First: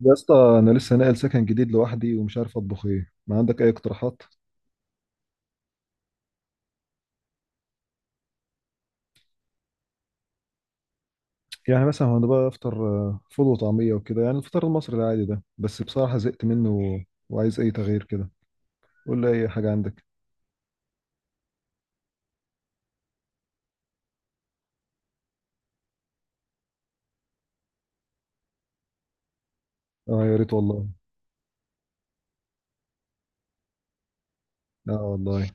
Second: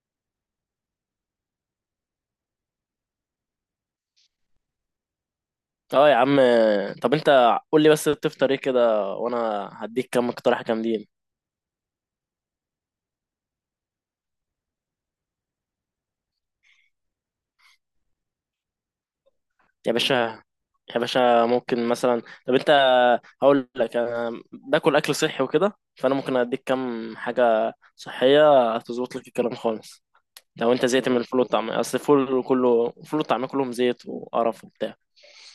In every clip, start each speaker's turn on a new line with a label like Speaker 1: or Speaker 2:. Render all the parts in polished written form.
Speaker 1: يا اسطى، انا لسه ناقل سكن جديد لوحدي ومش عارف اطبخ ايه. ما عندك اي اقتراحات؟
Speaker 2: اه يا عم. طب انت قول لي بس بتفطر ايه كده، وانا هديك كام اقتراح جامدين.
Speaker 1: يعني مثلا هو انا بقى افطر، فول وطعميه وكده، يعني الفطار المصري العادي ده، بس بصراحه زهقت منه وعايز اي تغيير كده. قول لي اي حاجه
Speaker 2: يا
Speaker 1: عندك.
Speaker 2: باشا يا باشا، ممكن مثلا، طب انت هقول لك، انا باكل اكل صحي وكده، فانا ممكن اديك كام حاجه صحيه هتظبط لك الكلام خالص.
Speaker 1: اه، يا ريت
Speaker 2: لو انت
Speaker 1: والله.
Speaker 2: زهقت من الفول والطعميه، اصل الفول كله، الفول والطعميه كلهم زيت وقرف
Speaker 1: اه
Speaker 2: وبتاع.
Speaker 1: والله.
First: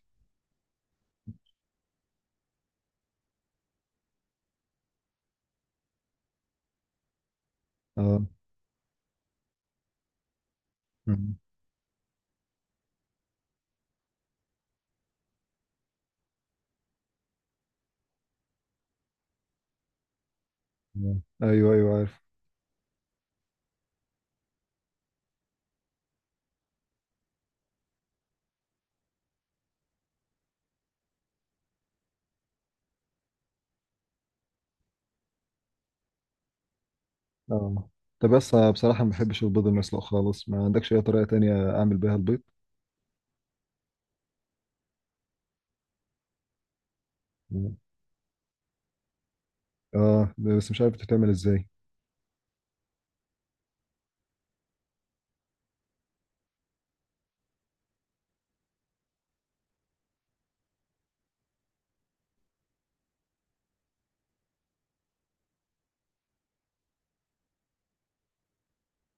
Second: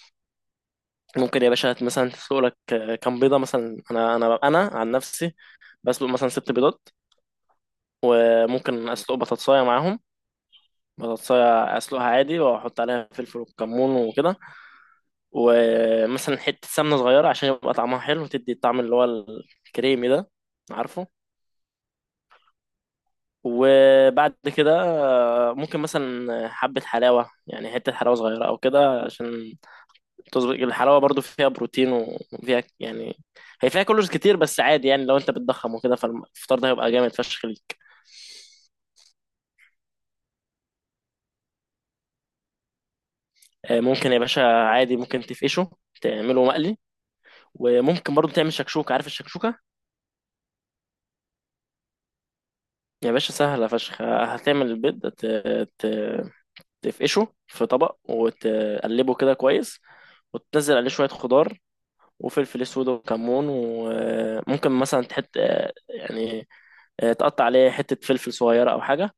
Speaker 2: ممكن يا باشا مثلا تسلق لك كام بيضه، مثلا انا عن نفسي بسلق مثلا ست بيضات.
Speaker 1: اه.
Speaker 2: وممكن اسلق بطاطسايه معاهم،
Speaker 1: مم.
Speaker 2: بطاطساية اسلقها عادي واحط عليها فلفل وكمون وكده. ومثلا حتة سمنة صغيرة عشان يبقى طعمها حلو وتدي الطعم اللي هو الكريمي ده، عارفه؟
Speaker 1: مم. ايوه، ايوه، عارف.
Speaker 2: وبعد كده، ممكن مثلا حبة حلاوة، يعني حتة حلاوة صغيرة أو كده، عشان تظبط. الحلاوة برضو فيها بروتين، وفيها يعني، هي فيها كالوريز كتير بس عادي، يعني لو أنت بتضخم وكده فالفطار ده هيبقى جامد فشخ ليك.
Speaker 1: اه. طب بس أنا بصراحه ما بحبش البيض المسلوق خالص. ما عندكش اي طريقه تانية اعمل بيها البيض؟
Speaker 2: ممكن يا باشا عادي، ممكن تفقشه، تعمله مقلي.
Speaker 1: مم.
Speaker 2: وممكن برضو تعمل شكشوكة، عارف الشكشوكة؟
Speaker 1: اه، بس مش عارف بتتعمل ازاي.
Speaker 2: يا باشا سهلة فشخ. هتعمل البيض ت... تفقشه في طبق وتقلبه كده كويس، وتنزل عليه شوية خضار وفلفل أسود وكمون. وممكن مثلا تحط، يعني تقطع عليه حتة فلفل صغيرة أو حاجة،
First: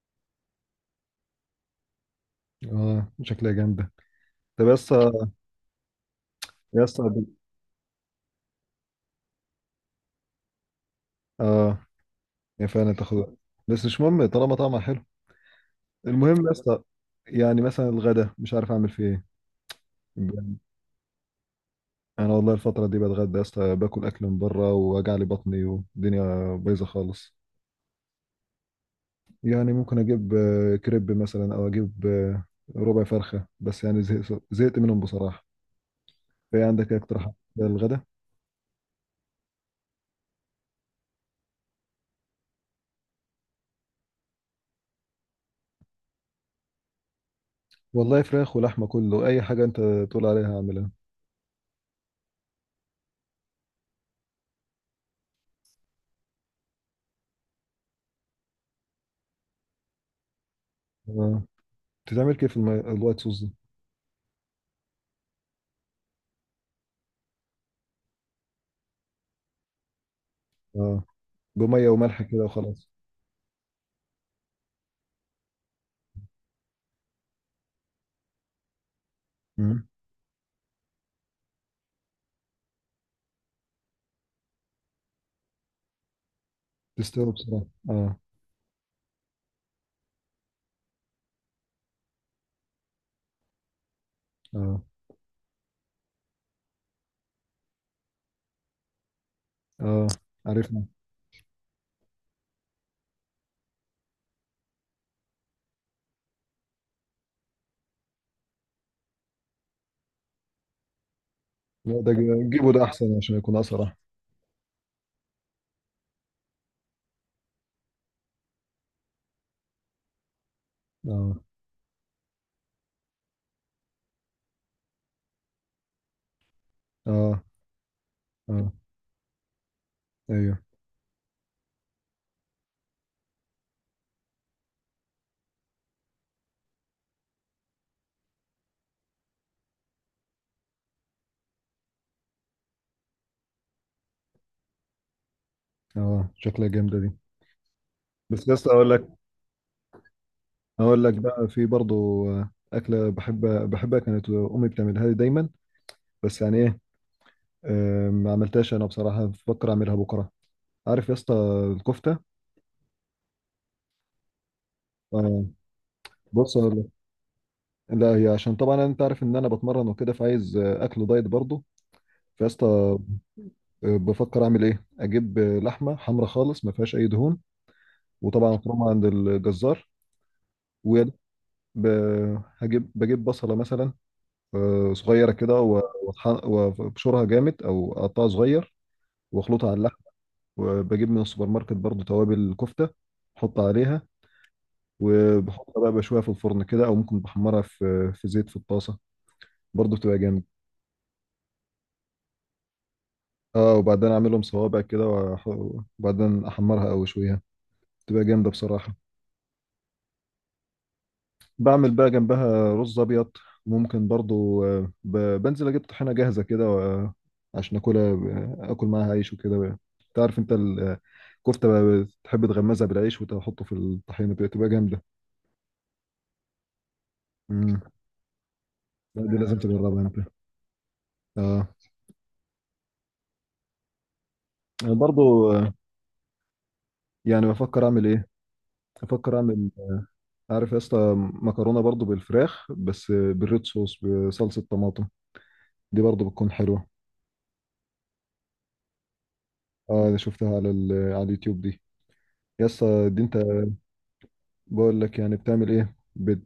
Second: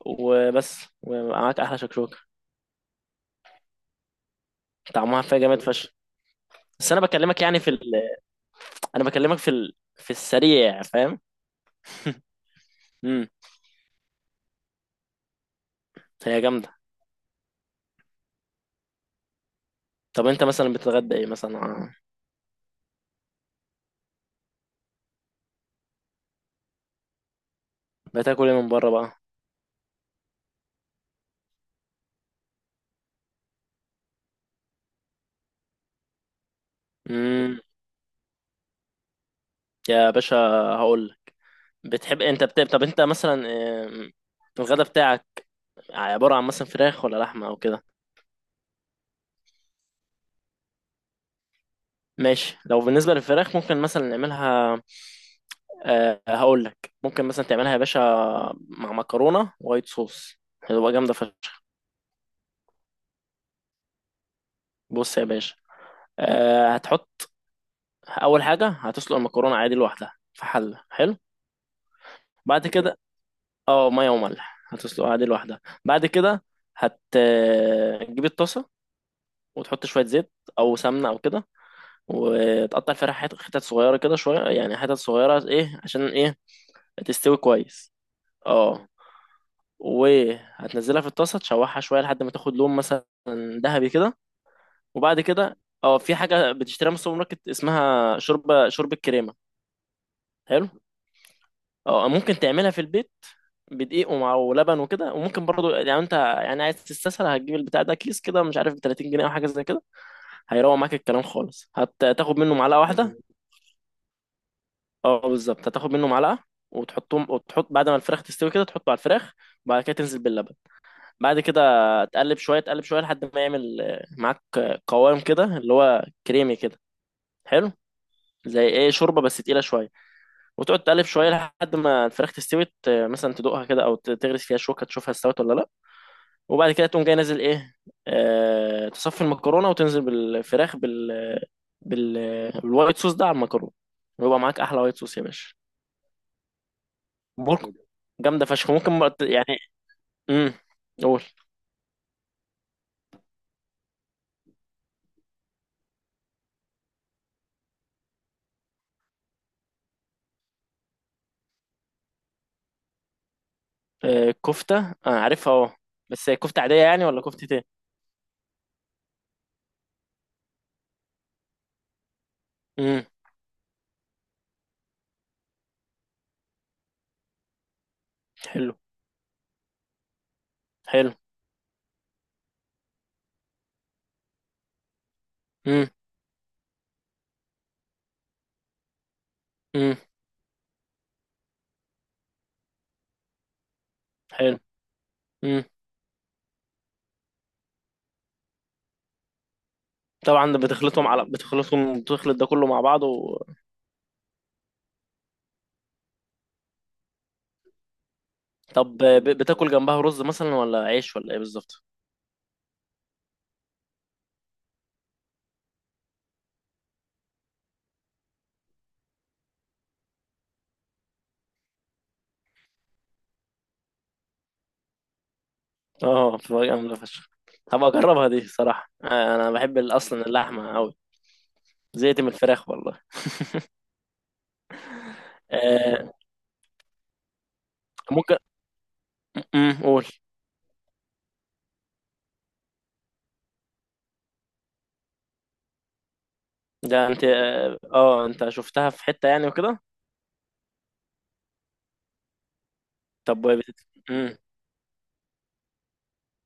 Speaker 2: وبس، ومعاك أحلى شكشوكة.
Speaker 1: اه، شكلها جامده. طب يا اسطى.
Speaker 2: طعمها فيها جامد فشخ.
Speaker 1: يا
Speaker 2: بس أنا
Speaker 1: اسطى.
Speaker 2: بكلمك يعني في ال... أنا بكلمك في ال... في السريع، فاهم؟
Speaker 1: اه، هي فعلا تاخد
Speaker 2: امم
Speaker 1: وقت. بس مش مهم طالما طعمها حلو.
Speaker 2: هي
Speaker 1: المهم يا
Speaker 2: جامدة.
Speaker 1: اسطى، يعني مثلا الغدا مش عارف اعمل فيه
Speaker 2: طب أنت
Speaker 1: ايه.
Speaker 2: مثلا بتتغدى إيه مثلا؟
Speaker 1: انا والله الفتره دي بتغدى يا اسطى، باكل اكل من بره ووجع لي بطني والدنيا بايظه خالص.
Speaker 2: بتاكل إيه من بره بقى؟
Speaker 1: يعني ممكن اجيب كريب مثلا، او اجيب ربع فرخه، بس يعني زهقت زهقت منهم بصراحه. في عندك ايه اقتراحات
Speaker 2: امم
Speaker 1: للغدا؟
Speaker 2: يا باشا هقول، انت بتحب طب انت مثلا، آم، الغدا بتاعك عبارة عن مثلا فراخ ولا لحمة او كده؟
Speaker 1: والله فراخ ولحمه، كله اي حاجه انت تقول عليها اعملها.
Speaker 2: ماشي. لو بالنسبة للفراخ ممكن مثلا نعملها، أه هقول لك، ممكن مثلا تعملها يا باشا مع مكرونة وايت صوص، هتبقى جامدة
Speaker 1: آه.
Speaker 2: فشخ.
Speaker 1: بتتعمل كيف الوايت صوص دي؟
Speaker 2: بص يا باشا، أه هتحط، اول حاجة هتسلق المكرونة عادي لوحدها في حلة،
Speaker 1: اه،
Speaker 2: حلو،
Speaker 1: بميه وملح كده
Speaker 2: بعد
Speaker 1: وخلاص.
Speaker 2: كده، اه مية وملح، هتسلقها عادي لوحدها. بعد كده هتجيب الطاسة
Speaker 1: مم.
Speaker 2: وتحط شوية زيت او سمنة او كده، وتقطع الفراخ حتت صغيرة كده، شوية يعني، حتت صغيرة، ايه عشان ايه؟
Speaker 1: تستوي
Speaker 2: تستوي
Speaker 1: بسرعه،
Speaker 2: كويس،
Speaker 1: اه.
Speaker 2: اه. وهتنزلها في الطاسة تشوحها شوية لحد ما تاخد لون، مثلا ذهبي كده.
Speaker 1: اه.
Speaker 2: وبعد كده، اه في حاجة بتشتريها من السوبر ماركت اسمها شوربة شوربة كريمة،
Speaker 1: اه،
Speaker 2: حلو.
Speaker 1: عرفنا.
Speaker 2: اه ممكن تعملها في البيت بدقيق ومع ولبن وكده. وممكن برضو، يعني انت يعني عايز تستسهل، هتجيب البتاع ده كيس كده، مش عارف ب 30 جنيه او حاجه زي كده. هيروق معاك الكلام خالص.
Speaker 1: لا، ده
Speaker 2: هتاخد منه
Speaker 1: جيبه
Speaker 2: معلقه
Speaker 1: ده احسن
Speaker 2: واحده،
Speaker 1: عشان يكون اسرع.
Speaker 2: اه بالظبط، هتاخد منه معلقه وتحطهم، وتحط بعد ما الفراخ تستوي كده تحطه على الفراخ. وبعد كده تنزل باللبن.
Speaker 1: اه.
Speaker 2: بعد كده تقلب شويه، تقلب شويه، لحد ما يعمل معاك قوام كده اللي هو كريمي كده،
Speaker 1: اه.
Speaker 2: حلو. زي
Speaker 1: اه.
Speaker 2: ايه، شوربه بس تقيله شويه.
Speaker 1: ايوه.
Speaker 2: وتقعد تقلب شويه لحد ما الفراخ تستوي، مثلا تدوقها كده، او تغرس فيها شوكه تشوفها استوت ولا لا. وبعد كده تقوم جاي نازل ايه، آه تصفي المكرونه وتنزل بالفراخ بال بالوايت صوص ده على المكرونه، ويبقى معاك احلى وايت صوص يا باشا.
Speaker 1: اه، شكلها جامده دي.
Speaker 2: ممكن،
Speaker 1: بس
Speaker 2: جامدة
Speaker 1: بس
Speaker 2: فشخ.
Speaker 1: اقول
Speaker 2: ممكن
Speaker 1: لك.
Speaker 2: يعني، امم
Speaker 1: اقول لك
Speaker 2: قول.
Speaker 1: بقى، في برضو اكله بحب. بحبها، كانت امي بتعملها لي دايما. بس يعني ايه، ما عملتهاش انا بصراحه. بفكر اعملها بكره. عارف يا اسطى؟ الكفته.
Speaker 2: آه كفتة، انا
Speaker 1: اه،
Speaker 2: عارفها اه. بس هي
Speaker 1: بص
Speaker 2: كفتة عادية
Speaker 1: أقول لك.
Speaker 2: يعني ولا كفتة ايه؟
Speaker 1: لا، هي عشان طبعا انت عارف ان انا بتمرن وكده، فعايز اكل دايت برضو. فيا اسطى،
Speaker 2: امم
Speaker 1: بفكر اعمل ايه، اجيب لحمه حمرا خالص ما فيهاش اي دهون. وطبعا
Speaker 2: حلو.
Speaker 1: فروم عند الجزار. ويا
Speaker 2: حلو.
Speaker 1: دوب، ب- هجيب بجيب بصلة مثلا، صغيرة كده،
Speaker 2: امم
Speaker 1: وابشرها جامد أو أقطعها صغير وأخلطها على اللحم.
Speaker 2: امم
Speaker 1: وبجيب من السوبر ماركت برضو توابل كفتة أحط عليها.
Speaker 2: حلو. امم
Speaker 1: وبحطها بقى بشويها في الفرن كده، أو ممكن بحمرها في زيت في الطاسة. برضو بتبقى جامد.
Speaker 2: طبعا ده بتخلطهم على بتخلطهم بتخلط ده كله مع بعض و...
Speaker 1: اه، وبعدين أعملهم صوابع كده، وبعدين أحمرها أو أشويها. بتبقى جامدة بصراحة.
Speaker 2: طب بتاكل جنبها رز مثلا ولا عيش ولا ايه بالظبط؟
Speaker 1: بعمل بقى جنبها رز ابيض. ممكن برضو بنزل اجيب طحينه جاهزه كده، عشان اكلها، اكل معاها عيش وكده. تعرف، انت الكفته بقى بتحب تغمزها بالعيش وتحطه في الطحينه، بتبقى جامده.
Speaker 2: اه بتبقى جامدة فشخ.
Speaker 1: امم.
Speaker 2: هبقى اجربها دي صراحة،
Speaker 1: لا، دي
Speaker 2: انا
Speaker 1: لازم
Speaker 2: بحب
Speaker 1: تجربها انت.
Speaker 2: اصلا اللحمة قوي.
Speaker 1: اه.
Speaker 2: زهقت من الفراخ والله.
Speaker 1: أنا برضو،
Speaker 2: آه،
Speaker 1: يعني بفكر اعمل ايه.
Speaker 2: ممكن،
Speaker 1: بفكر اعمل.
Speaker 2: قول.
Speaker 1: عارف يا اسطى؟ مكرونه برضو بالفراخ، بس بالريد صوص، بصلصه طماطم. دي برضو بتكون حلوه.
Speaker 2: ده انت اه، انت شفتها في حتة يعني وكده؟
Speaker 1: اه، انا شفتها على اليوتيوب دي. يا اسطى، دي انت
Speaker 2: طب مم.
Speaker 1: بقول لك يعني بتعمل ايه.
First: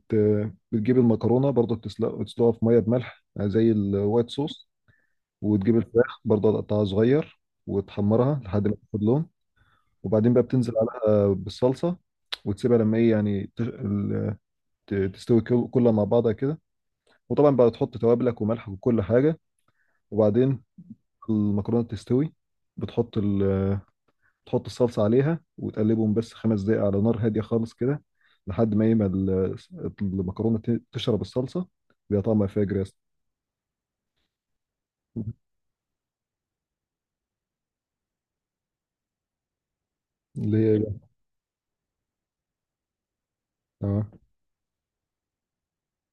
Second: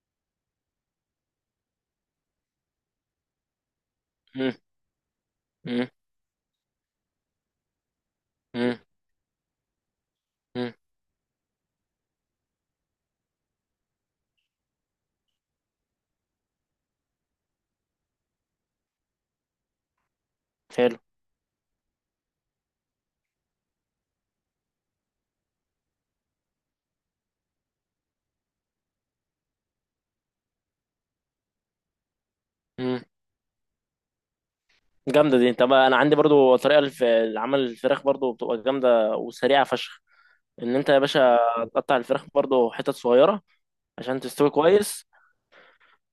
Speaker 1: بتجيب المكرونه برضه بتسلق، وتسلقها في ميه بملح زي الوايت
Speaker 2: مم.
Speaker 1: صوص. وتجيب
Speaker 2: مم.
Speaker 1: الفراخ برضه تقطعها صغير، وتحمرها لحد ما
Speaker 2: مم.
Speaker 1: تاخد لون. وبعدين بقى بتنزل
Speaker 2: مم.
Speaker 1: عليها بالصلصه، وتسيبها لما ايه يعني تستوي كلها مع بعضها كده. وطبعا بقى تحط توابلك وملح وكل حاجه. وبعدين
Speaker 2: حلو.
Speaker 1: المكرونه تستوي، بتحط. تحط الصلصة عليها وتقلبهم بس 5 دقايق على نار هادية خالص كده، لحد ما المكرونة تشرب الصلصة. بيبقى طعمها فاجر يا اسطى.
Speaker 2: مم. جامدة دي. طب انا عندي برضو طريقة لعمل الفراخ برضو بتبقى جامدة وسريعة فشخ،
Speaker 1: اللي
Speaker 2: ان
Speaker 1: هي
Speaker 2: انت يا
Speaker 1: بقى-
Speaker 2: باشا تقطع الفراخ برضو حتت صغيرة
Speaker 1: اه.
Speaker 2: عشان تستوي كويس.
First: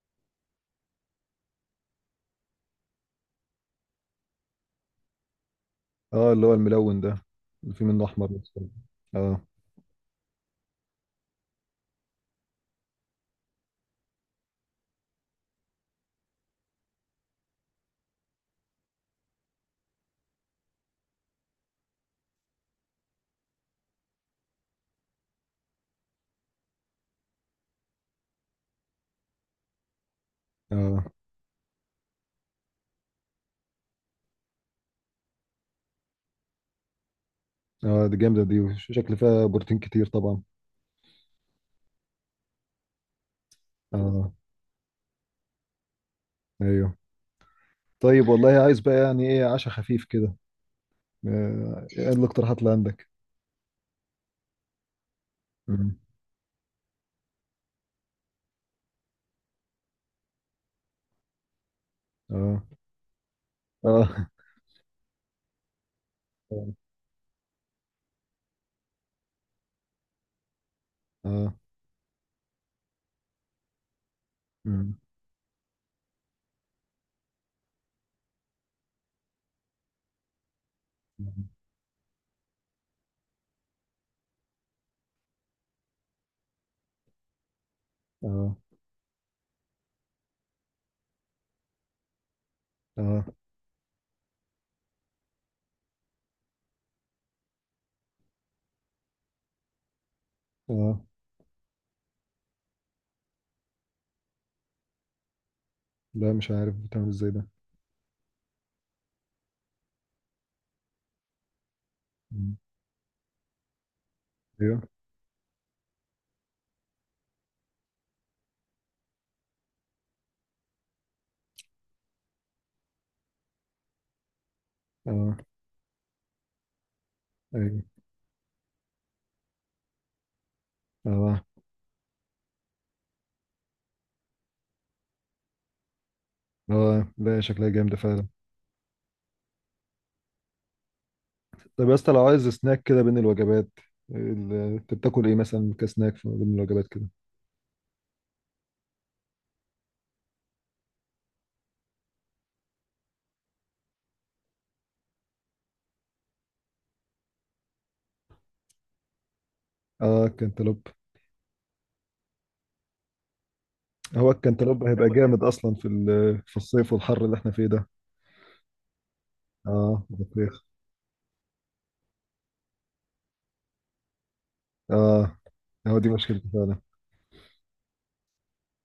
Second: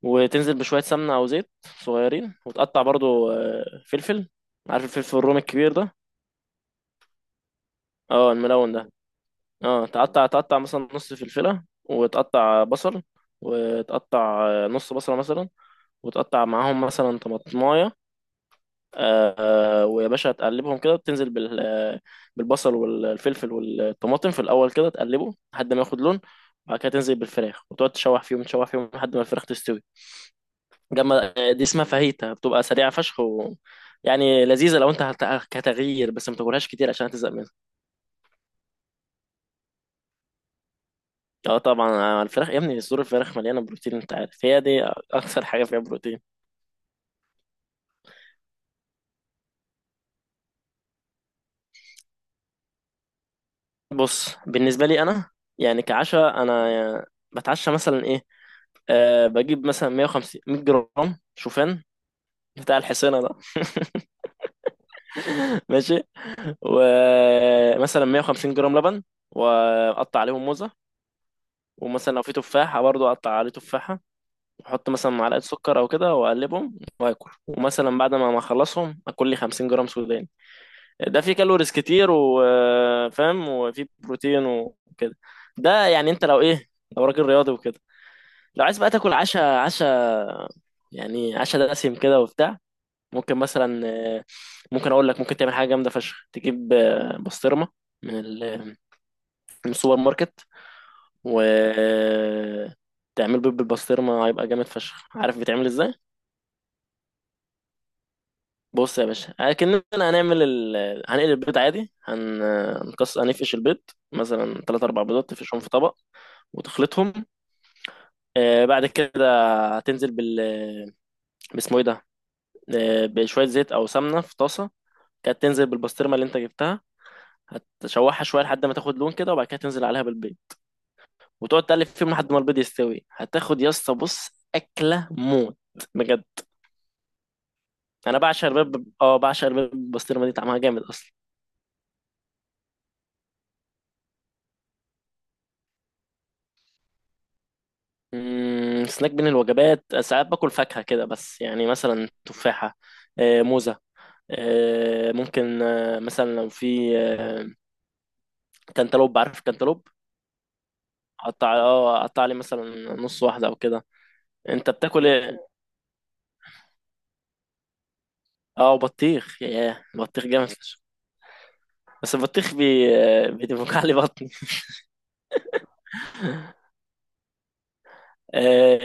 Speaker 2: وتنزل بشوية سمنة او زيت صغيرين. وتقطع برضو فلفل، عارف الفلفل الرومي الكبير ده؟
Speaker 1: اه، اللي هو الملون ده، اللي فيه منه أحمر
Speaker 2: اه
Speaker 1: بس.
Speaker 2: الملون ده،
Speaker 1: اه.
Speaker 2: اه. تقطع مثلا نص فلفلة، وتقطع بصل، وتقطع نص بصلة مثلا، وتقطع معاهم مثلا طماطماية. ويا باشا هتقلبهم كده، وتنزل بالبصل والفلفل والطماطم في الاول كده، تقلبه لحد ما ياخد لون. وبعد كده تنزل بالفراخ، وتقعد تشوح فيهم تشوح فيهم لحد ما الفراخ تستوي
Speaker 1: اه.
Speaker 2: جنب. دي اسمها فاهيتا، بتبقى سريعه فشخ و... يعني لذيذه. لو انت كتغيير بس، ما تاكلهاش كتير عشان هتزهق منها.
Speaker 1: اه، دي جامدة دي، وشكل فيها بروتين كتير طبعا.
Speaker 2: اه طبعا، الفراخ يا ابني، صدور الفراخ مليانه بروتين انت
Speaker 1: اه.
Speaker 2: عارف، هي دي اكثر حاجه فيها بروتين.
Speaker 1: ايوه. طيب والله، عايز بقى يعني ايه، عشاء خفيف كده. ايه الاقتراحات اللي عندك؟
Speaker 2: بص بالنسبه لي انا، يعني
Speaker 1: مم.
Speaker 2: كعشاء انا بتعشى مثلا ايه، أه بجيب مثلا 150 100 جرام شوفان،
Speaker 1: اه.
Speaker 2: بتاع الحصينة ده،
Speaker 1: اه.
Speaker 2: ماشي. ومثلا 150 جرام لبن، واقطع عليهم موزة.
Speaker 1: اه.
Speaker 2: ومثلا لو في تفاحة برضو اقطع عليه تفاحة. واحط
Speaker 1: مم.
Speaker 2: مثلا معلقة سكر او كده، واقلبهم واكل. ومثلا بعد ما اخلصهم اكل لي 50 جرام سوداني. ده فيه كالوريز كتير وفاهم، وفيه بروتين وكده. ده يعني انت لو ايه، لو راجل رياضي وكده،
Speaker 1: اه.
Speaker 2: لو عايز بقى تاكل عشا، عشا يعني، عشا دسم كده وبتاع،
Speaker 1: اه. اه.
Speaker 2: ممكن مثلا، آه، ممكن اقول لك ممكن تعمل حاجه جامده فشخ. تجيب بسطرمه من ال- من السوبر ماركت،
Speaker 1: آه.
Speaker 2: و تعمل بيض بالبسطرمه، هيبقى جامد فشخ. عارف بيتعمل ازاي؟
Speaker 1: لا، مش عارف بتعمل ازاي ده.
Speaker 2: بص يا باشا، اكننا هنعمل هنقلي البيض عادي. هن...
Speaker 1: مم.
Speaker 2: هنقص هنفقش البيض، مثلا
Speaker 1: ايوه.
Speaker 2: تلات اربع بيضات، تفقشهم في طبق وتخلطهم. بعد كده هتنزل باسمه ايه ده، بشويه زيت او سمنه في طاسه.
Speaker 1: اه.
Speaker 2: كانت تنزل بالبسطرمه اللي انت جبتها،
Speaker 1: ايوه.
Speaker 2: هتشوحها شويه لحد ما تاخد لون كده. وبعد كده تنزل عليها بالبيض
Speaker 1: اه.
Speaker 2: وتقعد تقلب فيهم لحد ما البيض يستوي. هتاخد يا اسطى بص، اكله موت بجد.
Speaker 1: اه. لا، شكلها جامدة
Speaker 2: انا
Speaker 1: فعلا.
Speaker 2: بعشق البيض اه بعشق البيض بالبسطرمه دي طعمها جامد اصلا.
Speaker 1: طب يا اسطى، لو عايز سناك كده بين الوجبات، انت بتاكل ايه مثلا كسناك بين الوجبات كده؟
Speaker 2: مم، سناك بين الوجبات ساعات باكل فاكهه كده، بس يعني مثلا تفاحه، موزه، ممكن مثلا لو في كانتالوب، عارف الكانتالوب؟
Speaker 1: اه، الكنتالوب.
Speaker 2: اقطع اه اقطع لي مثلا نص واحده او كده.
Speaker 1: هو
Speaker 2: انت
Speaker 1: الكنتالوب
Speaker 2: بتاكل
Speaker 1: هيبقى جامد
Speaker 2: ايه؟
Speaker 1: اصلا في الصيف والحر اللي احنا فيه ده.
Speaker 2: اه بطيخ، ياه
Speaker 1: اه،
Speaker 2: بطيخ جامد.
Speaker 1: بطيخ.
Speaker 2: بس البطيخ بيدفك علي بطني.
Speaker 1: اه، هو دي مشكلته فعلا.
Speaker 2: آه،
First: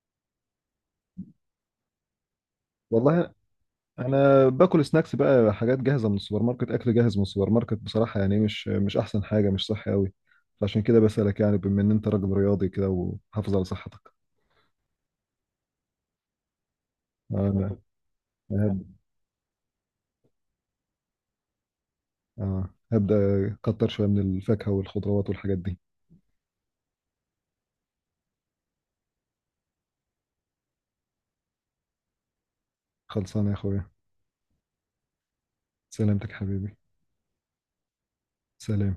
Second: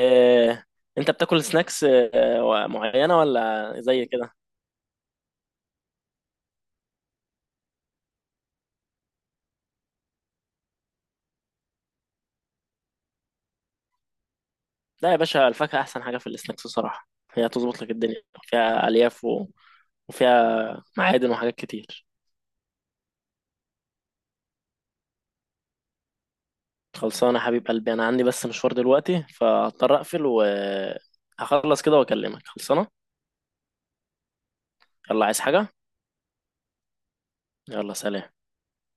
Speaker 2: آه، انت بتاكل سناكس معينة
Speaker 1: والله
Speaker 2: ولا زي كده؟
Speaker 1: انا باكل سناكس بقى حاجات جاهزه من السوبر ماركت، اكل جاهز من السوبر ماركت بصراحه، يعني مش مش احسن حاجه، مش صحي قوي. فعشان كده بسالك، يعني بما ان انت راجل رياضي كده وحافظ على صحتك.
Speaker 2: لا يا باشا الفاكهة احسن حاجة في السناكس بصراحة، هي
Speaker 1: انا
Speaker 2: تظبط لك الدنيا،
Speaker 1: هب-
Speaker 2: فيها الياف و... وفيها معادن وحاجات كتير.
Speaker 1: هبدا اكتر شويه من الفاكهه والخضروات والحاجات دي.
Speaker 2: خلصانة يا حبيب قلبي، انا عندي بس مشوار دلوقتي، فهضطر اقفل وهخلص كده واكلمك. خلصانة.
Speaker 1: خلصانه يا اخويا.
Speaker 2: يلا عايز حاجة؟
Speaker 1: سلامتك يا حبيبي.
Speaker 2: يلا سلام.
Speaker 1: سلام.